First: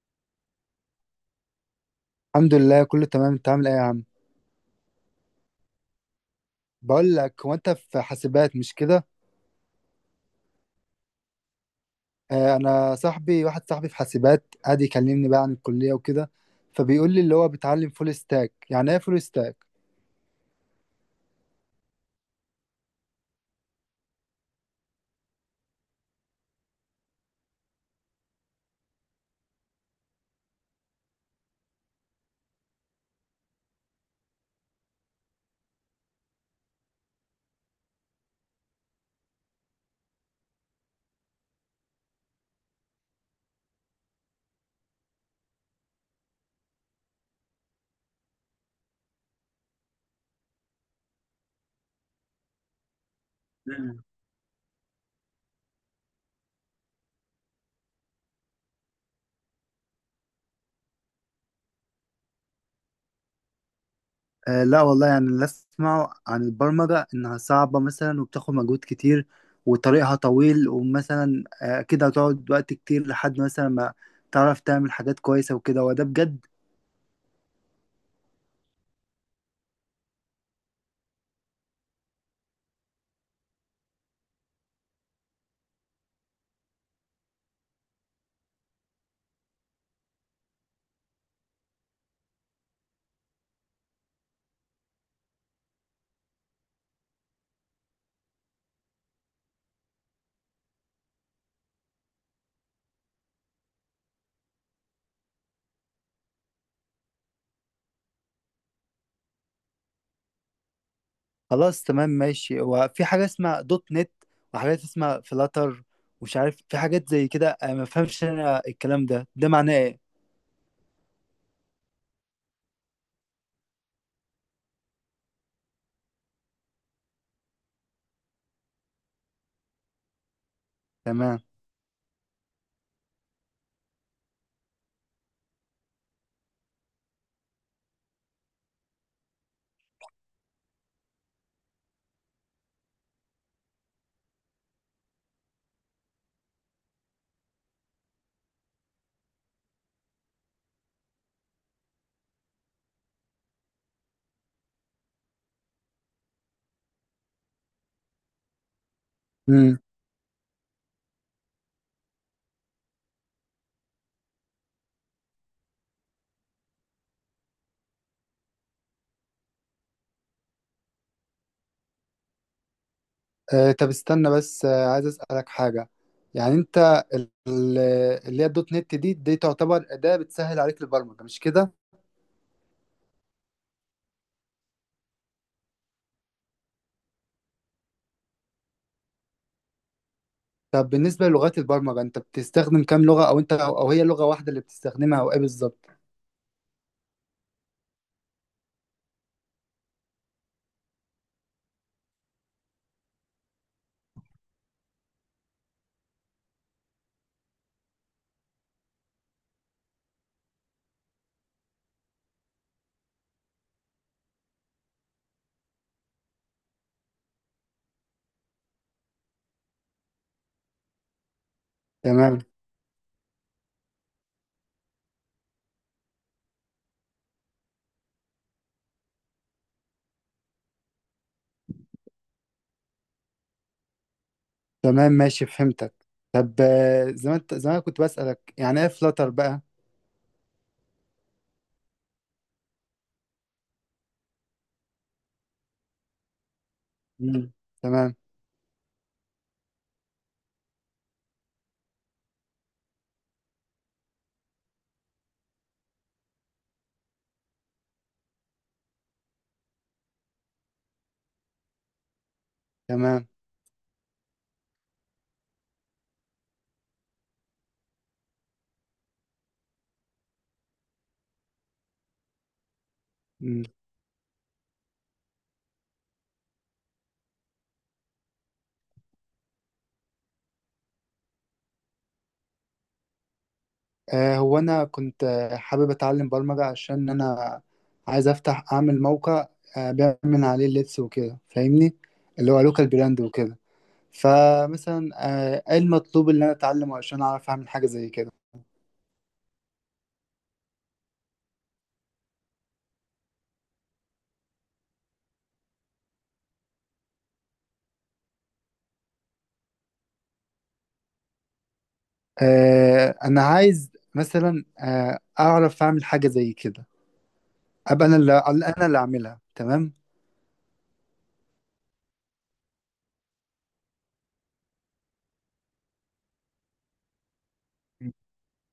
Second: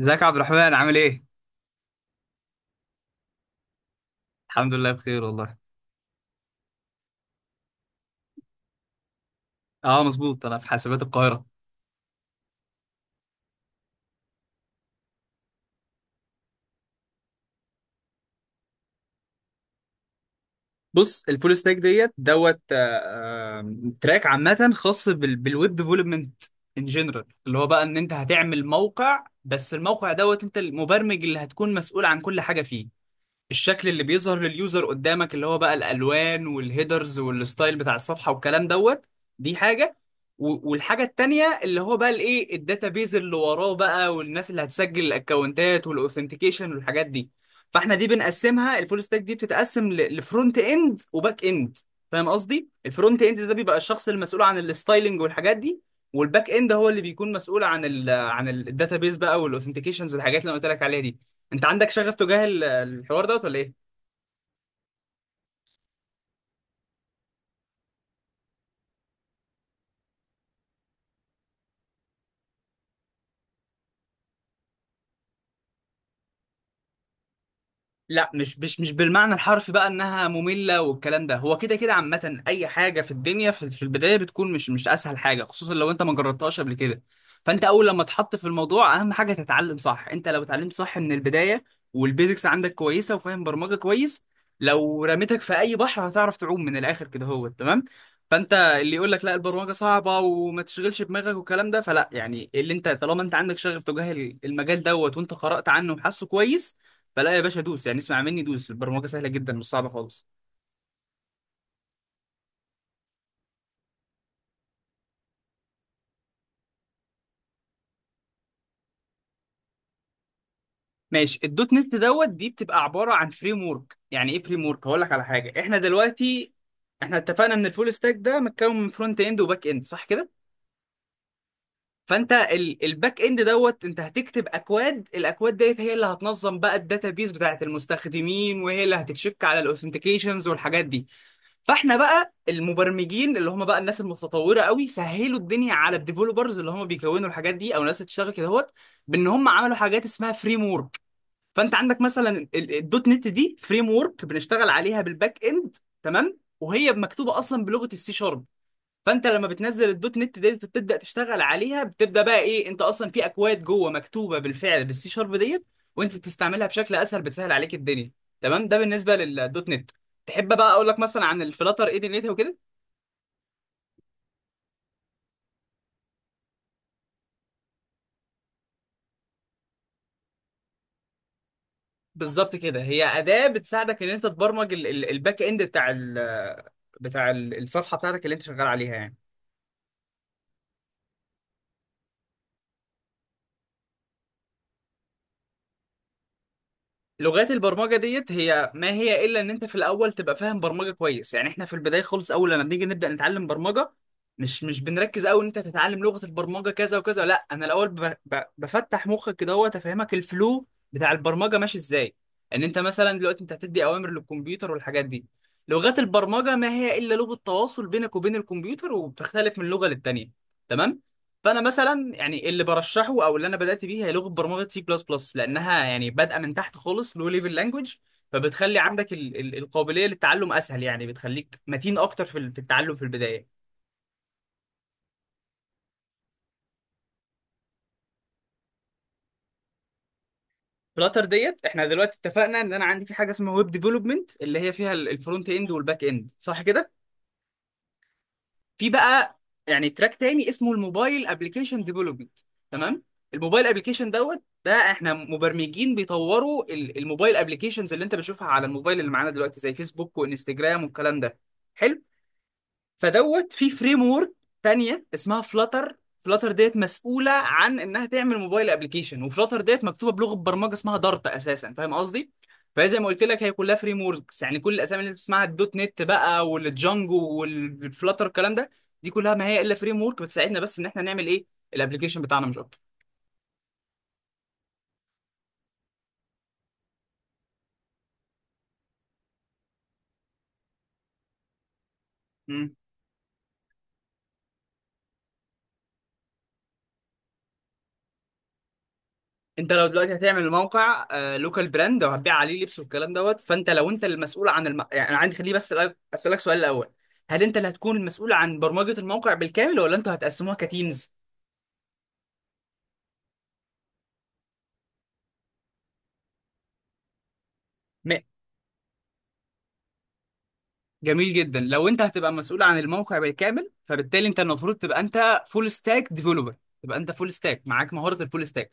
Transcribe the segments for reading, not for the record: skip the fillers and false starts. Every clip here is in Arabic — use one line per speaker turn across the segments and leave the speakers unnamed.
ازيك يا عبد الرحمن عامل ايه؟
الحمد لله كله تمام، انت عامل ايه يا عم؟
الحمد لله بخير والله.
بقول لك، هو انت في حاسبات مش كده؟
اه مظبوط، انا في حاسبات القاهرة.
آه، انا صاحبي واحد صاحبي في حاسبات قاعد يكلمني بقى عن الكلية وكده، فبيقول لي اللي هو بيتعلم فول ستاك. يعني ايه فول ستاك؟
بص، الفول ستاك ديت دوت آه، تراك عامة خاص بالويب ديفلوبمنت ان جنرال، اللي هو بقى ان انت هتعمل موقع، بس الموقع دوت انت المبرمج اللي هتكون مسؤول عن كل حاجة فيه. الشكل اللي بيظهر لليوزر قدامك اللي هو بقى الالوان والهيدرز والستايل بتاع الصفحه والكلام دوت، دي حاجه، والحاجه التانيه اللي هو بقى الايه الداتابيز اللي وراه بقى والناس اللي هتسجل الاكونتات والاوثنتيكيشن والحاجات دي. فاحنا دي بنقسمها، الفول ستاك دي بتتقسم لفرونت اند وباك اند. فاهم قصدي؟ الفرونت اند ده بيبقى
مم.
الشخص المسؤول عن الستايلنج والحاجات دي، والباك اند هو اللي بيكون مسؤول عن الداتابيز بقى والاوثنتيكيشنز والحاجات اللي انا قلت لك عليها دي. انت عندك شغف تجاه الحوار دوت ولا ايه؟
آه، لا والله، يعني اللي اسمعه عن البرمجة انها صعبة مثلا وبتاخد مجهود كتير وطريقها طويل، ومثلا كده هتقعد وقت كتير لحد مثلا ما تعرف تعمل حاجات كويسة وكده، وده بجد.
لا، مش بالمعنى الحرفي بقى انها ممله والكلام ده. هو كده كده عامه اي حاجه في الدنيا في البدايه بتكون مش اسهل حاجه، خصوصا لو انت ما جربتهاش قبل كده. فانت اول لما تحط في الموضوع اهم حاجه تتعلم صح، انت لو اتعلمت صح من البدايه والبيزكس عندك كويسه وفاهم برمجه كويس، لو رميتك في اي بحر هتعرف تعوم من الاخر كده، هو تمام. فانت اللي يقول لك لا البرمجه صعبه وما تشغلش دماغك والكلام ده، فلا يعني، اللي انت طالما انت عندك شغف تجاه المجال دوت وانت قرات عنه وحاسه كويس، فلا يا باشا دوس. يعني اسمع مني، دوس، البرمجه سهله جدا مش صعبه خالص.
خلاص، تمام ماشي. هو في حاجة اسمها دوت نت وحاجات اسمها فلاتر ومش عارف في حاجات زي كده. أنا ما فهمش انا الكلام ده معناه ايه؟
ماشي، الدوت نت دوت دي بتبقى عباره عن فريم ورك. يعني ايه فريم ورك؟ هقول لك على حاجه. احنا دلوقتي احنا اتفقنا ان الفول ستاك ده متكون من فرونت اند وباك اند، صح كده.
تمام.
فانت الباك اند دوت انت هتكتب اكواد، الاكواد ديت هي اللي هتنظم بقى الداتابيز بتاعت المستخدمين، وهي اللي هتتشك على الاوثنتيكيشنز والحاجات دي. فاحنا بقى المبرمجين اللي هم بقى الناس المتطوره قوي سهلوا الدنيا على الديفلوبرز اللي هم بيكونوا الحاجات دي او الناس اللي بتشتغل كده هوت، بان هم عملوا حاجات اسمها فريم ورك. فانت عندك مثلا الدوت نت دي فريم ورك بنشتغل عليها بالباك اند. تمام؟ وهي مكتوبه اصلا بلغه السي شارب. فانت لما
امم.
بتنزل الدوت نت ديت وتبدا تشتغل عليها بتبدا بقى ايه، انت اصلا في اكواد جوه مكتوبه بالفعل بالسي شارب ديت، وانت بتستعملها بشكل اسهل، بتسهل عليك الدنيا. تمام؟ ده بالنسبه للدوت نت. تحب بقى اقول لك مثلا عن الفلاتر ايه دنيتها وكده؟
آه، طب استنى بس، عايز اسألك حاجة. يعني انت، ال- اللي هي الدوت نت دي تعتبر أداة بتسهل عليك البرمجة مش كده؟
بالظبط كده، هي اداه بتساعدك ان انت تبرمج الباك اند بتاع الصفحه بتاعتك اللي انت شغال عليها يعني.
طب، بالنسبة للغات البرمجة، انت بتستخدم كام لغة، او انت، او هي لغة واحدة اللي بتستخدمها، او ايه بالظبط؟
لغات البرمجه ديت هي ما هي الا ان انت في الاول تبقى فاهم برمجه كويس. يعني احنا في البدايه خالص اول لما بنيجي نبدا نتعلم برمجه، مش بنركز قوي ان انت تتعلم لغه البرمجه كذا وكذا، لا، انا الاول بفتح مخك كده، هو تفهمك الفلو بتاع البرمجه ماشي ازاي، ان انت مثلا دلوقتي انت هتدي اوامر للكمبيوتر والحاجات دي. لغات البرمجه ما هي الا لغه تواصل بينك وبين الكمبيوتر، وبتختلف من لغه للتانيه. تمام؟ فانا مثلا
تمام.
يعني اللي برشحه او اللي انا بدات بيه هي لغه برمجه سي بلس بلس، لانها يعني بادئه من تحت خالص لو ليفل لانجوج. فبتخلي عندك ال القابليه للتعلم اسهل، يعني بتخليك متين اكتر في في التعلم في البدايه.
تمام ماشي، فهمتك. طب زي ما أنا كنت بسألك، يعني ايه فلاتر بقى؟
فلاتر ديت، احنا دلوقتي اتفقنا ان انا عندي في حاجه اسمها ويب ديفلوبمنت اللي هي فيها الفرونت اند والباك اند، صح كده.
مم. تمام.
في بقى يعني تراك تاني اسمه الموبايل ابلكيشن ديفلوبمنت. تمام؟ الموبايل ابلكيشن دوت ده، احنا مبرمجين بيطوروا الموبايل ابلكيشنز اللي انت بتشوفها على الموبايل اللي معانا دلوقتي زي فيسبوك وانستجرام والكلام ده. حلو.
تمام.
فدوت في فريم ورك تانية اسمها فلاتر. فلاتر ديت مسؤولة عن انها تعمل موبايل ابلكيشن، وفلاتر ديت مكتوبة بلغة برمجة اسمها دارت اساسا. فاهم قصدي؟ فهي زي ما قلت لك هي
مم.
كلها فريم وركس، يعني كل الاسامي اللي انت بتسمعها الدوت نت بقى والجانجو والفلاتر الكلام ده، دي كلها ما هي الا فريم ورك بتساعدنا بس ان احنا نعمل ايه الابلكيشن بتاعنا مش اكتر.
آه، هو انا كنت حابب اتعلم برمجة عشان انا عايز اعمل موقع. بيعمل من عليه اللبس وكده، فاهمني؟ اللي هو لوكال براند وكده. فمثلا، ايه المطلوب اللي انا اتعلمه عشان اعرف اعمل حاجة زي كده؟
انت لو دلوقتي هتعمل موقع لوكال براند او هتبيع عليه لبس والكلام دوت، فانت لو انت المسؤول عن يعني انا عندي خليه بس اسالك سؤال الاول، هل انت اللي هتكون المسؤول عن برمجه الموقع بالكامل ولا انتوا هتقسموها كتيمز؟
انا عايز مثلا اعرف اعمل حاجة زي كده، ابقى
م...
انا اللي اعملها، تمام؟
جميل جدا، لو انت هتبقى مسؤول عن الموقع بالكامل فبالتالي انت المفروض تبقى انت فول ستاك ديفلوبر، تبقى انت فول ستاك معاك مهاره الفول ستاك.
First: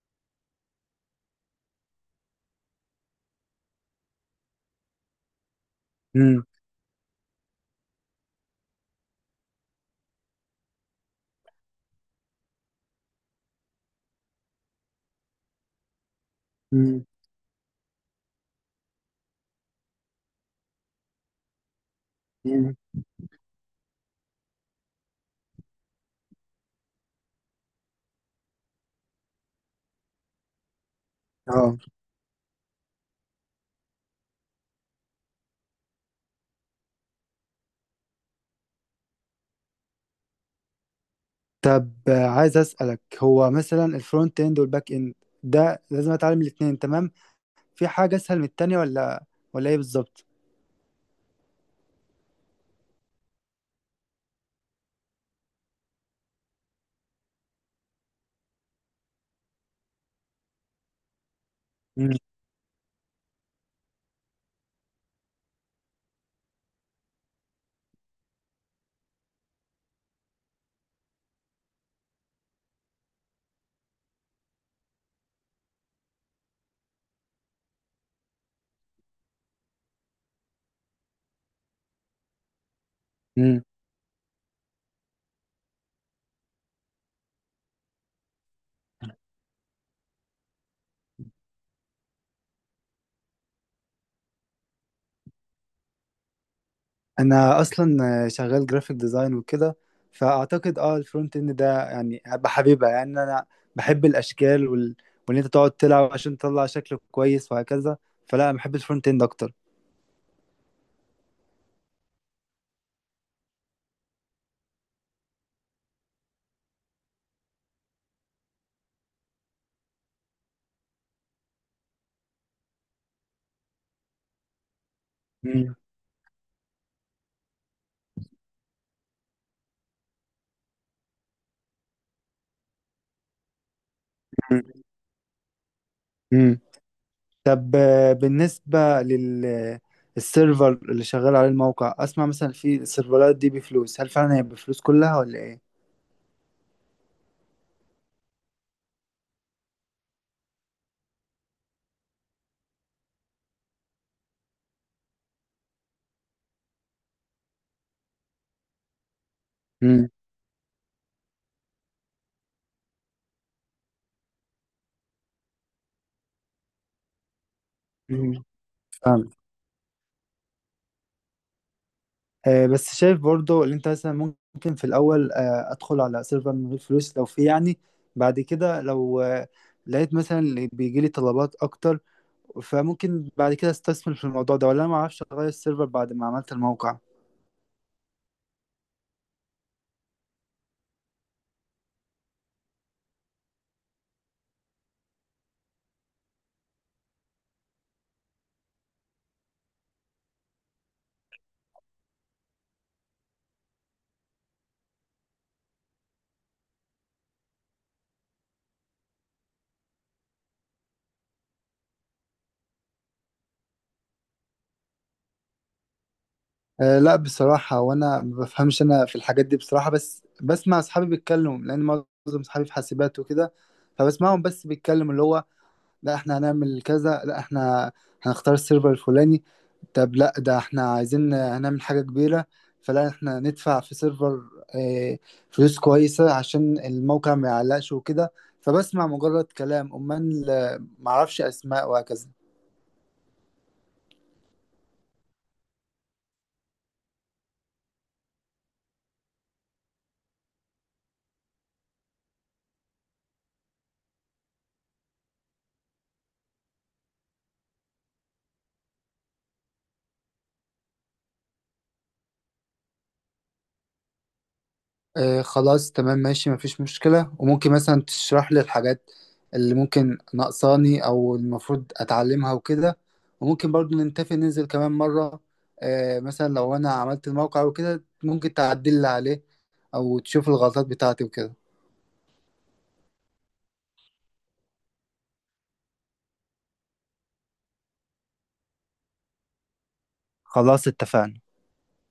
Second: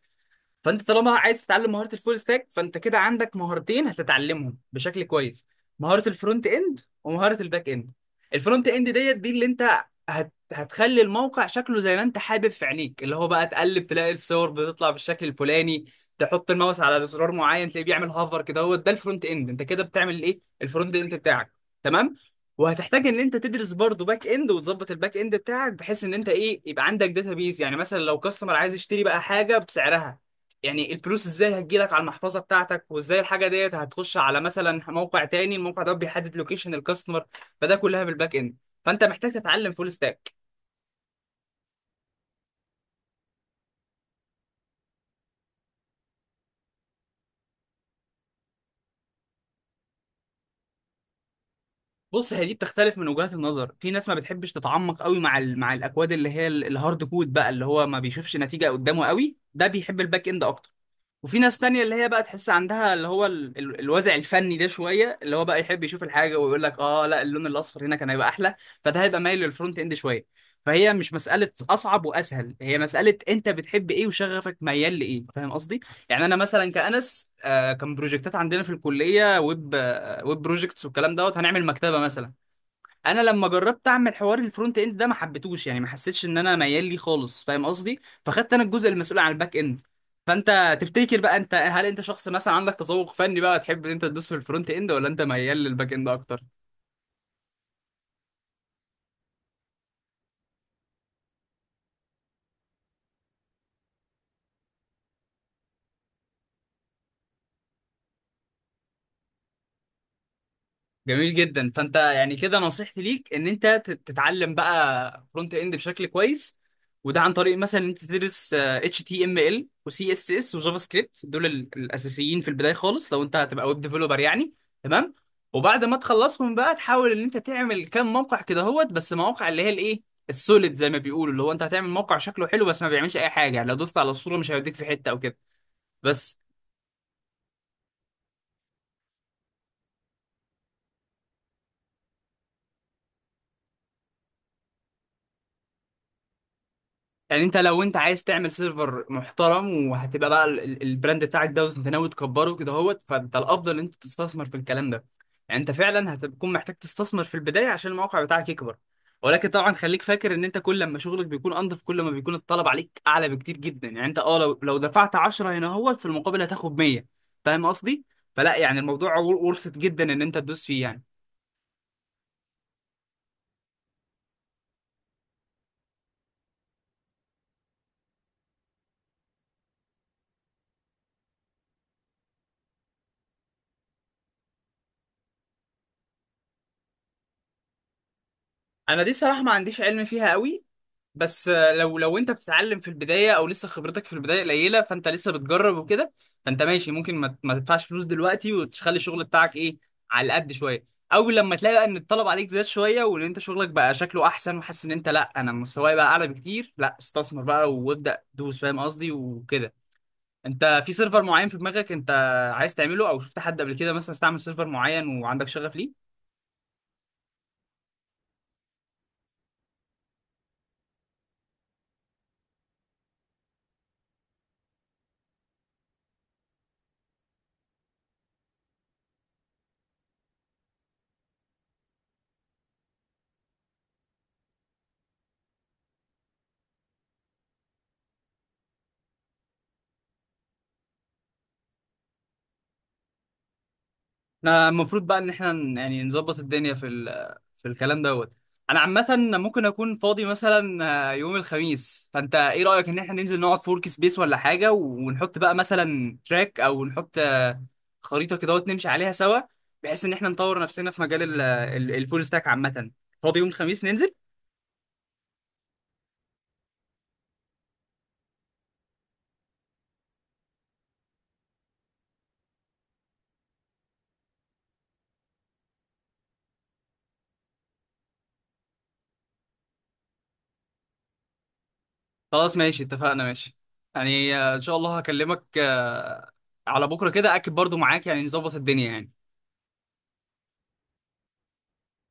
فانت طالما عايز تتعلم مهاره الفول ستاك فانت كده عندك مهارتين هتتعلمهم بشكل كويس، مهاره
مم.
الفرونت اند ومهاره الباك اند. الفرونت اند ديت دي اللي انت هتخلي الموقع شكله زي ما انت حابب في عينيك، اللي هو بقى تقلب تلاقي الصور بتطلع بالشكل الفلاني، تحط الماوس
مم.
على زرار معين تلاقيه بيعمل هافر كده، هو ده الفرونت اند، انت كده بتعمل ايه الفرونت اند بتاعك. تمام؟
مم.
وهتحتاج ان انت تدرس برضه باك اند وتظبط الباك اند بتاعك، بحيث ان انت ايه يبقى عندك داتا بيز. يعني مثلا لو كاستمر عايز يشتري بقى حاجه بسعرها، يعني الفلوس ازاي
اه.
هتجيلك على المحفظه بتاعتك، وازاي الحاجه ديت هتخش على مثلا موقع تاني، الموقع ده بيحدد لوكيشن الكاستمر. فده كلها بالباك اند. فانت محتاج تتعلم فول ستاك.
طب، عايز اسالك، هو مثلا الفرونت اند والباك اند ده لازم اتعلم الاثنين؟ تمام. في حاجه اسهل من التانية، ولا ايه بالظبط؟
بص هي دي بتختلف من وجهات النظر، في ناس ما بتحبش تتعمق قوي مع مع الاكواد اللي هي الهارد كود بقى اللي هو ما بيشوفش نتيجه قدامه قوي، ده بيحب الباك اند اكتر. وفي ناس تانية اللي هي
مم.
بقى تحس عندها اللي هو الوازع الفني ده شوية، اللي هو بقى يحب يشوف الحاجة ويقول لك اه لا اللون الأصفر هنا كان هيبقى أحلى، فده هيبقى مايل للفرونت إند شوية. فهي مش مسألة أصعب وأسهل، هي مسألة أنت بتحب إيه وشغفك ميال لإيه. فاهم قصدي؟ يعني أنا مثلا كأنس، كان بروجكتات عندنا في الكلية ويب ويب بروجكتس والكلام دوت، هنعمل مكتبة مثلا. انا لما
مم.
جربت اعمل حوار الفرونت اند ده ما حبيتهوش، يعني ما حسيتش ان انا ميال ليه خالص، فاهم قصدي؟ فخدت انا الجزء المسؤول عن الباك اند. فانت تفتكر بقى انت، هل انت شخص مثلا عندك تذوق فني بقى تحب ان انت تدوس في الفرونت اند، ولا انت ميال للباك اند اكتر؟
انا اصلا شغال جرافيك ديزاين وكده، فاعتقد الفرونت اند ده يعني بحبيبها. يعني انا بحب الاشكال وان انت تقعد تلعب عشان تطلع شكل كويس وهكذا، فلا انا بحب الفرونت اند اكتر.
جميل جدا. فانت يعني كده نصيحتي ليك ان انت تتعلم بقى فرونت اند بشكل كويس. وده عن طريق مثلا ان انت تدرس اتش تي ام ال وسي اس اس وجافا سكريبت، دول الاساسيين في البدايه خالص لو انت هتبقى ويب ديفلوبر يعني. تمام؟
مم.
وبعد ما تخلصهم بقى تحاول ان انت تعمل كام موقع كده هوت، بس مواقع اللي هي الايه السوليد زي ما بيقولوا، اللي هو انت هتعمل موقع شكله حلو بس ما بيعملش اي حاجه، يعني لو دوست على الصوره مش هيوديك في حته او كده. بس
مم. طب، بالنسبة للسيرفر اللي شغال عليه الموقع، أسمع مثلا في السيرفرات دي بفلوس. هل فعلا هي بفلوس كلها ولا إيه؟
يعني، انت لو انت عايز تعمل سيرفر محترم وهتبقى بقى البراند بتاعك ده وانت ناوي تكبره كده اهوت، فانت الافضل ان انت تستثمر في الكلام ده. يعني انت فعلا هتكون محتاج تستثمر في البدايه عشان الموقع بتاعك يكبر. ولكن طبعا خليك
مم.
فاكر ان انت كل لما شغلك بيكون انضف كل ما بيكون الطلب عليك اعلى بكتير جدا. يعني انت لو دفعت 10 هنا اهوت، في المقابل هتاخد 100. فاهم قصدي؟
مم.
فلا يعني الموضوع
فاهم.
ورثت جدا ان انت تدوس فيه يعني.
بس شايف برضو اللي أنت مثلا ممكن في الأول أدخل على سيرفر من غير فلوس لو في، يعني بعد كده لو لقيت مثلا اللي بيجي لي طلبات أكتر، فممكن بعد كده استثمر في الموضوع ده، ولا أنا معرفش أغير السيرفر بعد ما عملت الموقع؟
انا دي صراحه ما عنديش علم فيها قوي. بس لو انت بتتعلم في البدايه او لسه خبرتك في البدايه قليله فانت لسه بتجرب وكده، فانت ماشي ممكن ما تدفعش فلوس دلوقتي وتخلي الشغل بتاعك ايه على قد شويه. اول لما تلاقي بقى ان الطلب عليك زاد شويه وان انت شغلك بقى شكله احسن وحاسس ان انت لا انا مستواي بقى اعلى بكتير، لا استثمر بقى وابدا دوس، فاهم قصدي وكده. انت في سيرفر معين في دماغك انت عايز تعمله، او شفت حد قبل كده مثلا استعمل سيرفر معين وعندك شغف ليه؟
أه، لا بصراحة، وأنا ما بفهمش أنا في الحاجات دي بصراحة، بس بسمع أصحابي بيتكلموا لأن معظم أصحابي في حاسبات وكده، فبسمعهم بس بيتكلموا اللي هو: لا إحنا هنعمل كذا، لا إحنا هنختار السيرفر الفلاني، طب لا ده إحنا عايزين هنعمل حاجة كبيرة، فلا إحنا ندفع في سيرفر آه، فلوس كويسة عشان الموقع ما يعلقش وكده. فبسمع مجرد كلام أمال، معرفش أسماء وهكذا.
احنا المفروض بقى ان احنا يعني نظبط الدنيا في في الكلام دوت. انا عامه ممكن اكون فاضي مثلا يوم الخميس، فانت ايه رايك ان احنا ننزل نقعد في ورك سبيس ولا حاجه، ونحط بقى مثلا تراك، او نحط خريطه كده نمشي عليها سوا، بحيث ان احنا نطور نفسنا في مجال الفول ستاك عامه. فاضي يوم الخميس ننزل؟
آه، خلاص تمام ماشي، مفيش مشكلة. وممكن مثلا تشرح لي الحاجات اللي ممكن ناقصاني أو المفروض أتعلمها وكده، وممكن برضو نتفق ننزل كمان مرة. مثلا لو أنا عملت الموقع وكده ممكن تعدل لي عليه أو تشوف الغلطات بتاعتي وكده.
خلاص ماشي اتفقنا ماشي. يعني ان شاء الله هكلمك على بكره كده اكد برضو معاك، يعني نظبط الدنيا يعني.
خلاص اتفقنا.